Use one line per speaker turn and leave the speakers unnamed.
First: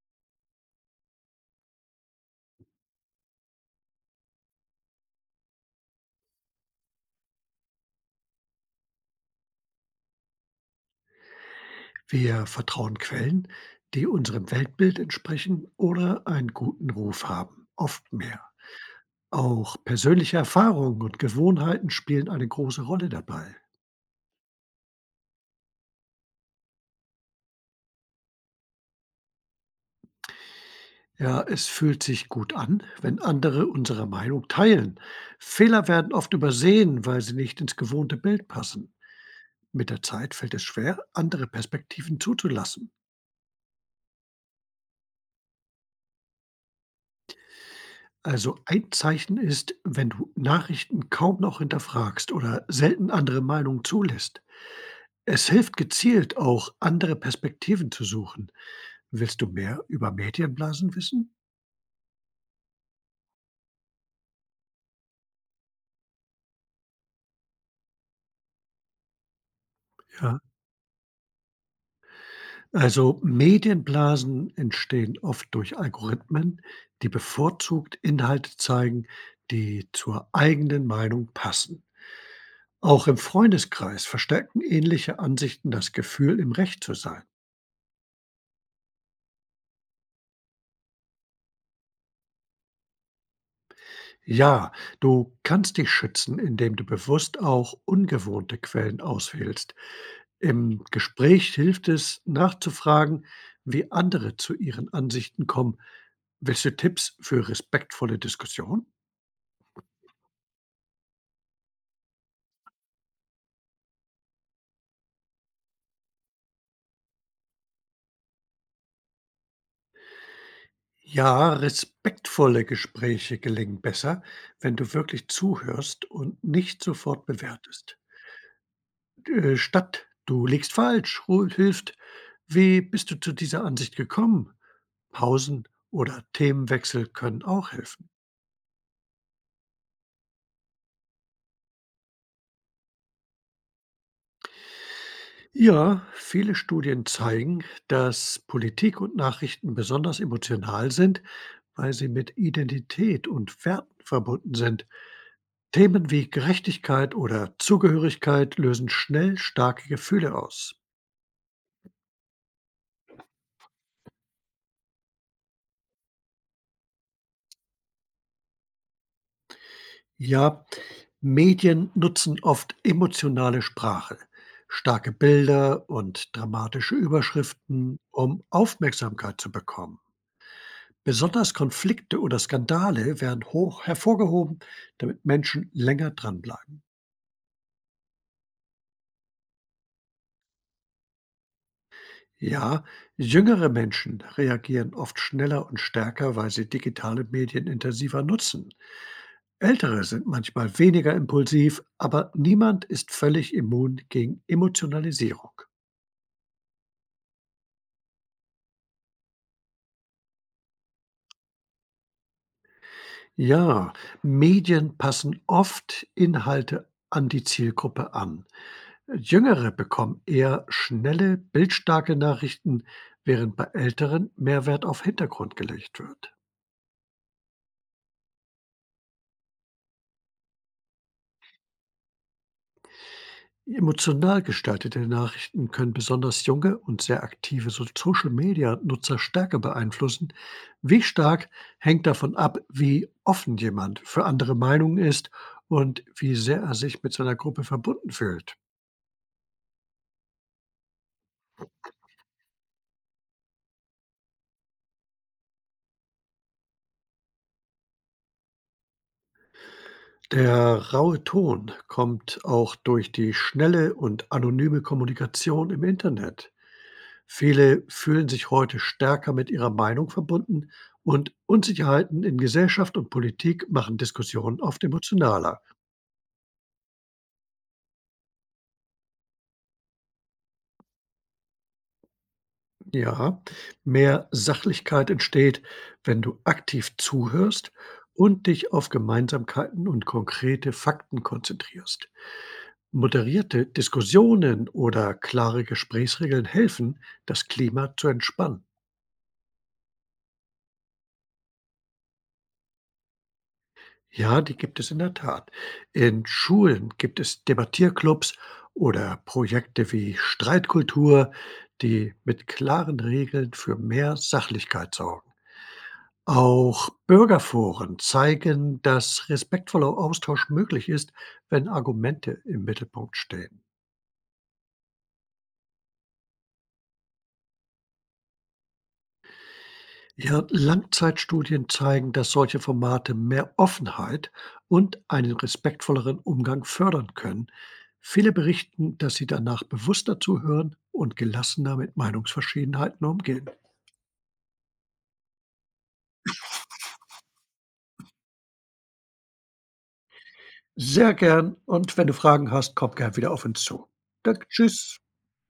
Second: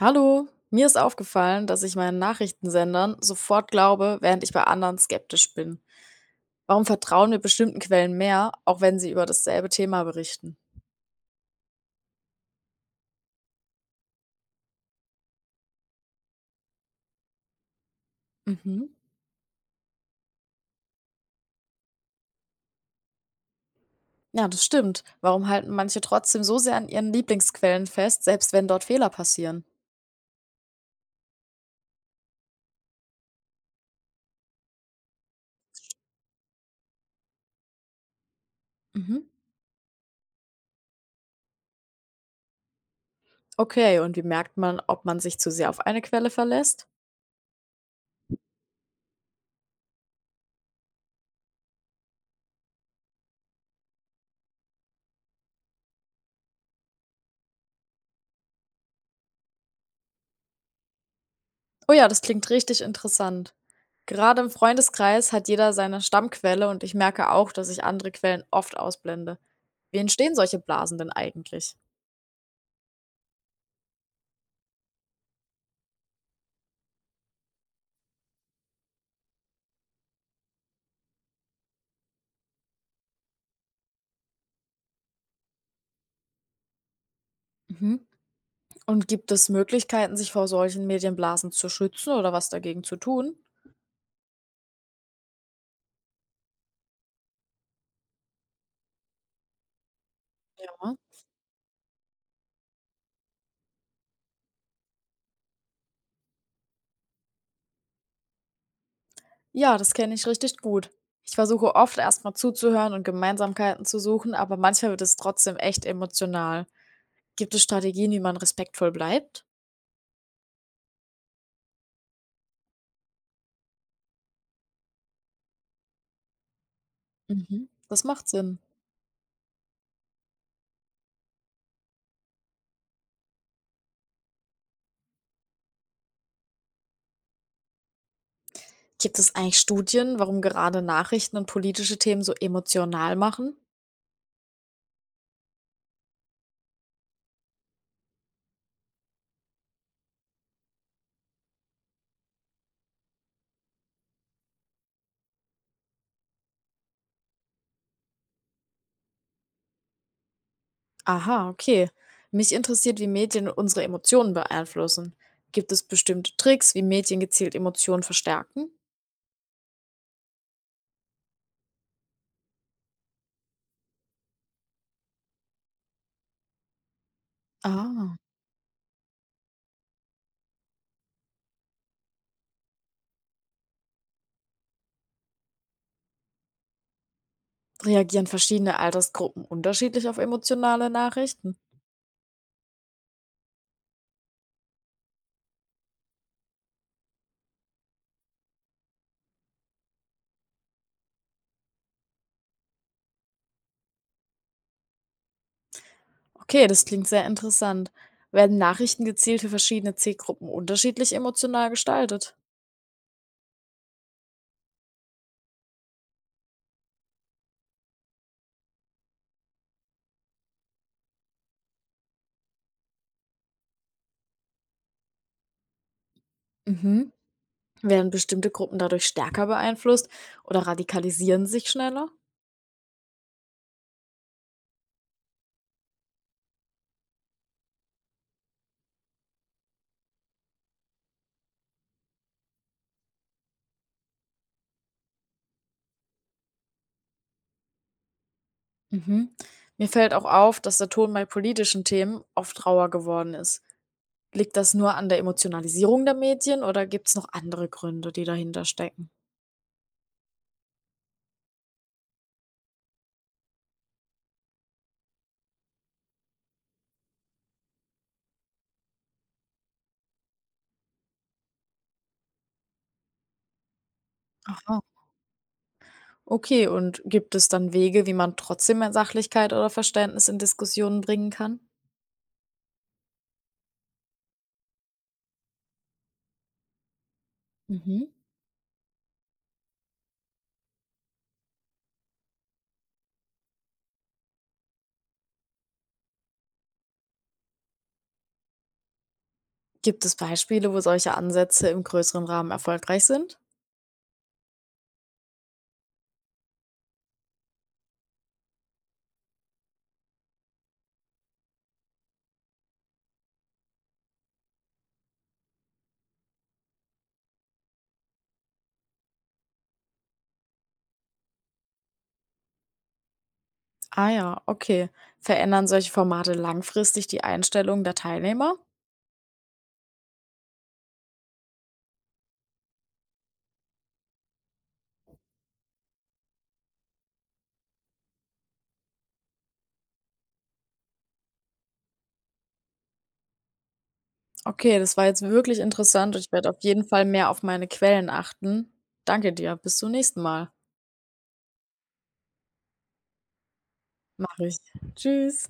Hallo, mir ist aufgefallen, dass ich meinen Nachrichtensendern sofort glaube, während ich bei anderen skeptisch bin. Warum vertrauen wir bestimmten Quellen mehr, auch wenn sie über dasselbe Thema berichten?
Wir vertrauen Quellen, die unserem Weltbild entsprechen oder einen guten Ruf haben, oft mehr.
Mhm.
Auch persönliche Erfahrungen und Gewohnheiten spielen eine große Rolle dabei.
Ja, das stimmt. Warum halten manche trotzdem so sehr an ihren Lieblingsquellen fest, selbst wenn dort Fehler passieren?
Ja, es fühlt sich gut an, wenn andere unsere Meinung teilen. Fehler werden oft übersehen, weil sie nicht ins gewohnte Bild passen.
Mhm.
Mit der Zeit fällt es schwer, andere Perspektiven zuzulassen.
Okay, und wie merkt man, ob man sich zu sehr auf eine Quelle verlässt?
Also ein Zeichen ist, wenn du Nachrichten kaum noch hinterfragst oder selten andere Meinungen zulässt. Es hilft gezielt auch, andere Perspektiven zu suchen. Willst du mehr über Medienblasen wissen?
Oh ja, das klingt richtig interessant. Gerade im Freundeskreis hat jeder seine Stammquelle und ich merke auch, dass ich andere Quellen oft ausblende. Wie entstehen
Ja.
solche Blasen denn eigentlich?
Also Medienblasen entstehen oft durch Algorithmen, die bevorzugt Inhalte zeigen, die zur eigenen Meinung passen. Auch im Freundeskreis verstärken ähnliche Ansichten das Gefühl, im Recht zu sein.
Mhm. Und gibt es Möglichkeiten, sich vor solchen Medienblasen zu schützen oder was dagegen zu tun?
Ja, du kannst dich schützen, indem du bewusst auch ungewohnte Quellen auswählst. Im
Ja.
Gespräch hilft es, nachzufragen, wie andere zu ihren Ansichten kommen. Willst du Tipps für respektvolle Diskussion?
Ja, das kenne ich richtig gut. Ich versuche oft erstmal zuzuhören und Gemeinsamkeiten zu suchen, aber manchmal wird es trotzdem echt emotional. Gibt es Strategien, wie man respektvoll bleibt?
Ja, respektvolle Gespräche gelingen besser, wenn du wirklich zuhörst und nicht sofort
Mhm,
bewertest.
das macht Sinn.
Statt du liegst falsch, hilft, wie bist du zu dieser Ansicht gekommen? Pausen oder Themenwechsel können auch helfen.
Gibt es eigentlich Studien, warum gerade Nachrichten und politische Themen so emotional machen?
Ja, viele Studien zeigen, dass Politik und Nachrichten besonders emotional sind, weil sie mit Identität und Werten verbunden sind. Themen wie Gerechtigkeit oder Zugehörigkeit lösen schnell starke Gefühle aus.
Aha, okay. Mich interessiert, wie Medien unsere Emotionen beeinflussen. Gibt es bestimmte Tricks, wie Medien gezielt Emotionen verstärken?
Ja, Medien nutzen oft emotionale Sprache, starke Bilder und dramatische Überschriften,
Ah,
um Aufmerksamkeit zu bekommen. Besonders Konflikte oder Skandale werden hoch hervorgehoben, damit Menschen länger dranbleiben.
reagieren verschiedene Altersgruppen unterschiedlich auf emotionale Nachrichten?
Ja, jüngere Menschen reagieren oft schneller und stärker, weil sie digitale Medien intensiver nutzen. Ältere sind manchmal weniger impulsiv, aber niemand ist völlig immun gegen Emotionalisierung.
Okay, das klingt sehr interessant. Werden Nachrichten gezielt für verschiedene Zielgruppen unterschiedlich emotional gestaltet?
Ja, Medien passen oft Inhalte an die Zielgruppe an. Jüngere bekommen eher schnelle, bildstarke Nachrichten, während bei Älteren mehr Wert auf Hintergrund gelegt wird.
Mhm. Werden bestimmte Gruppen dadurch stärker beeinflusst oder radikalisieren sich schneller?
Emotional gestaltete Nachrichten können besonders junge und sehr aktive Social-Media-Nutzer stärker beeinflussen. Wie stark hängt davon ab, wie offen jemand für andere Meinungen ist und wie sehr er sich mit seiner Gruppe verbunden fühlt.
Mhm. Mir fällt auch auf, dass der Ton bei politischen Themen oft rauer geworden ist. Liegt das nur an der Emotionalisierung der Medien oder gibt es noch andere Gründe, die dahinter stecken?
Der raue Ton kommt auch durch die schnelle und anonyme Kommunikation im Internet. Viele fühlen sich heute stärker mit ihrer Meinung verbunden und Unsicherheiten in Gesellschaft und Politik machen Diskussionen
Aha.
oft emotionaler.
Okay, und gibt es dann Wege, wie man trotzdem mehr Sachlichkeit oder Verständnis in Diskussionen bringen kann?
Ja, mehr Sachlichkeit entsteht, wenn du aktiv zuhörst
Mhm.
und dich auf Gemeinsamkeiten und konkrete Fakten konzentrierst. Moderierte Diskussionen oder klare Gesprächsregeln helfen, das Klima zu entspannen.
Gibt es Beispiele, wo solche Ansätze im größeren Rahmen erfolgreich sind?
Ja, die gibt es in der Tat. In Schulen gibt es Debattierclubs oder Projekte wie Streitkultur, die mit klaren Regeln für mehr Sachlichkeit sorgen. Auch Bürgerforen zeigen, dass respektvoller Austausch möglich ist, wenn Argumente im Mittelpunkt stehen.
Ah ja, okay. Verändern solche Formate langfristig die Einstellung der Teilnehmer?
Ja, Langzeitstudien zeigen, dass solche Formate mehr Offenheit und einen respektvolleren Umgang fördern können. Viele berichten, dass sie danach bewusster zuhören und gelassener mit Meinungsverschiedenheiten umgehen.
Okay, das war jetzt wirklich interessant. Ich werde auf jeden Fall mehr auf meine Quellen achten. Danke dir. Bis zum nächsten Mal.
Sehr gern und wenn du Fragen hast, komm gern wieder auf uns zu.
Mach
Danke,
ich.
tschüss.
Tschüss.